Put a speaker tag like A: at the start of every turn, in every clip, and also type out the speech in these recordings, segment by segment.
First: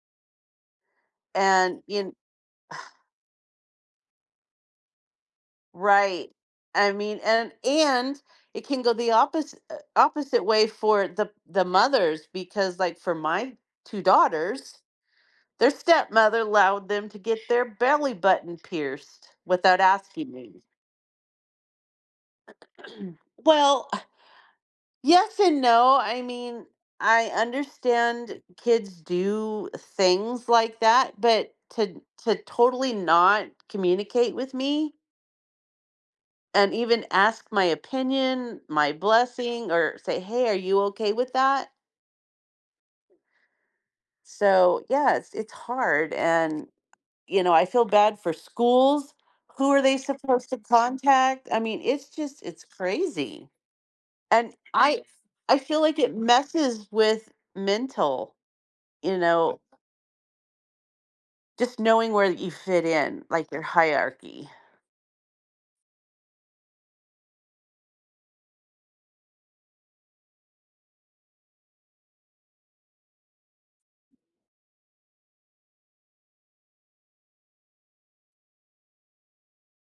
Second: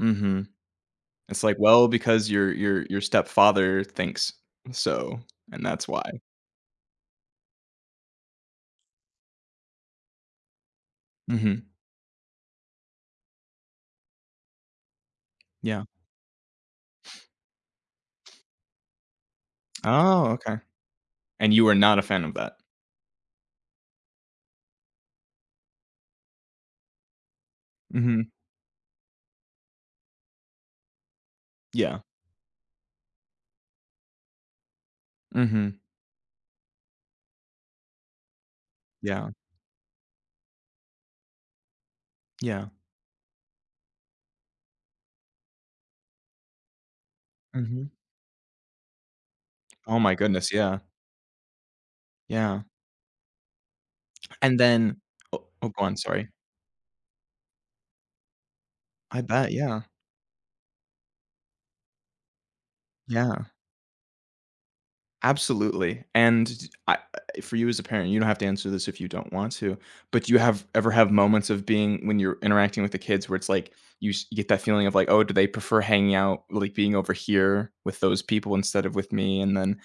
A: Mhm, it's, like,
B: And
A: "Well,
B: you kn
A: because your your your stepfather thinks so, and that's why."
B: Right. I mean, and and it can go the opposi eh, opposite way for the the
A: Mhm.
B: mothers, because, like, for my 2 daughters, their
A: Yeah.
B: stepmother allowed them to get their belly button pierced without
A: Oh,
B: asking
A: okay.
B: me.
A: And you were not a fan of that.
B: Well, ah yes and no, I mean, I
A: Mhm.
B: understand kids do things like that, but,
A: Yeah.
B: to to totally not communicate with me
A: Mhm.
B: and even ask my opinion, my
A: Yeah.
B: blessing, or say, "Hey, are you okay with that?"
A: Yeah.
B: So, yeah, it's it's hard and, you know, I feel
A: Mhm.
B: bad for schools, who are they
A: Oh, my
B: supposed
A: goodness,
B: to
A: yeah.
B: contact? I mean, it's just it's
A: Yeah.
B: crazy. And
A: And then,
B: I
A: o
B: I
A: oh,
B: feel
A: go on,
B: like it
A: sorry.
B: messes with mental, you
A: I bet,
B: know
A: yeah.
B: Just knowing where you fit in,
A: Yeah.
B: like, their hierarchy.
A: Absolutely, and di I I for you as a parent- you don't have to answer this if you don't want to- but, do you have ever have moments of being when you're interacting with the kids where it's, like, you sh you get that feeling of, like, "Oh, do they prefer hanging out like, being over here with those people instead of with me?" and then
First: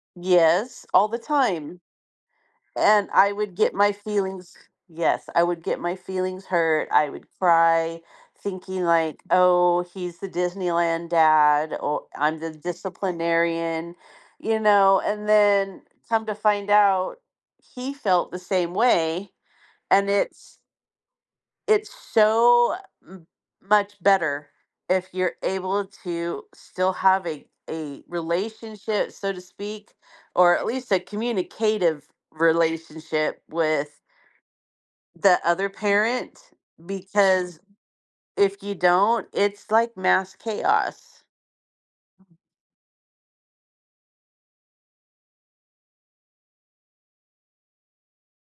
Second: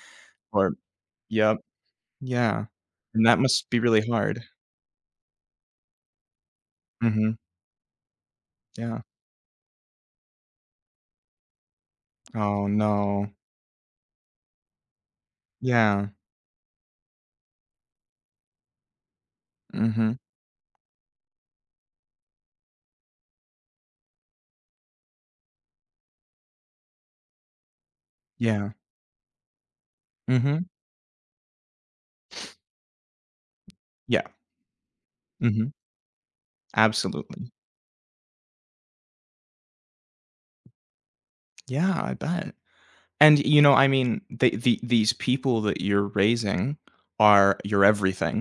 A: or
B: Yes, all the
A: Yep,
B: time.
A: yeah,
B: And
A: and
B: I
A: that
B: would
A: must
B: get
A: be
B: my
A: really hard.
B: feelings Yes, I would get my feelings hurt, I would
A: Mhm.
B: cry, thinking,
A: Yeah.
B: like, "Oh, he's the Disneyland dad. O I'm the
A: Oh, no.
B: disciplinarian," you know? And then
A: Yeah.
B: come to find out, he felt the same way, and
A: Mhm.
B: it's it's so m much better if you're able to still have a a
A: Yeah.
B: relationship, so to speak, or at
A: Mhm.
B: least a communicative relationship with
A: Yeah.
B: the other
A: Mhm.
B: parent,
A: Absolutely.
B: because if you don't, it's like mass chaos.
A: Yeah, I bet. And you know, I mean, they the these people that you're raising are your everything.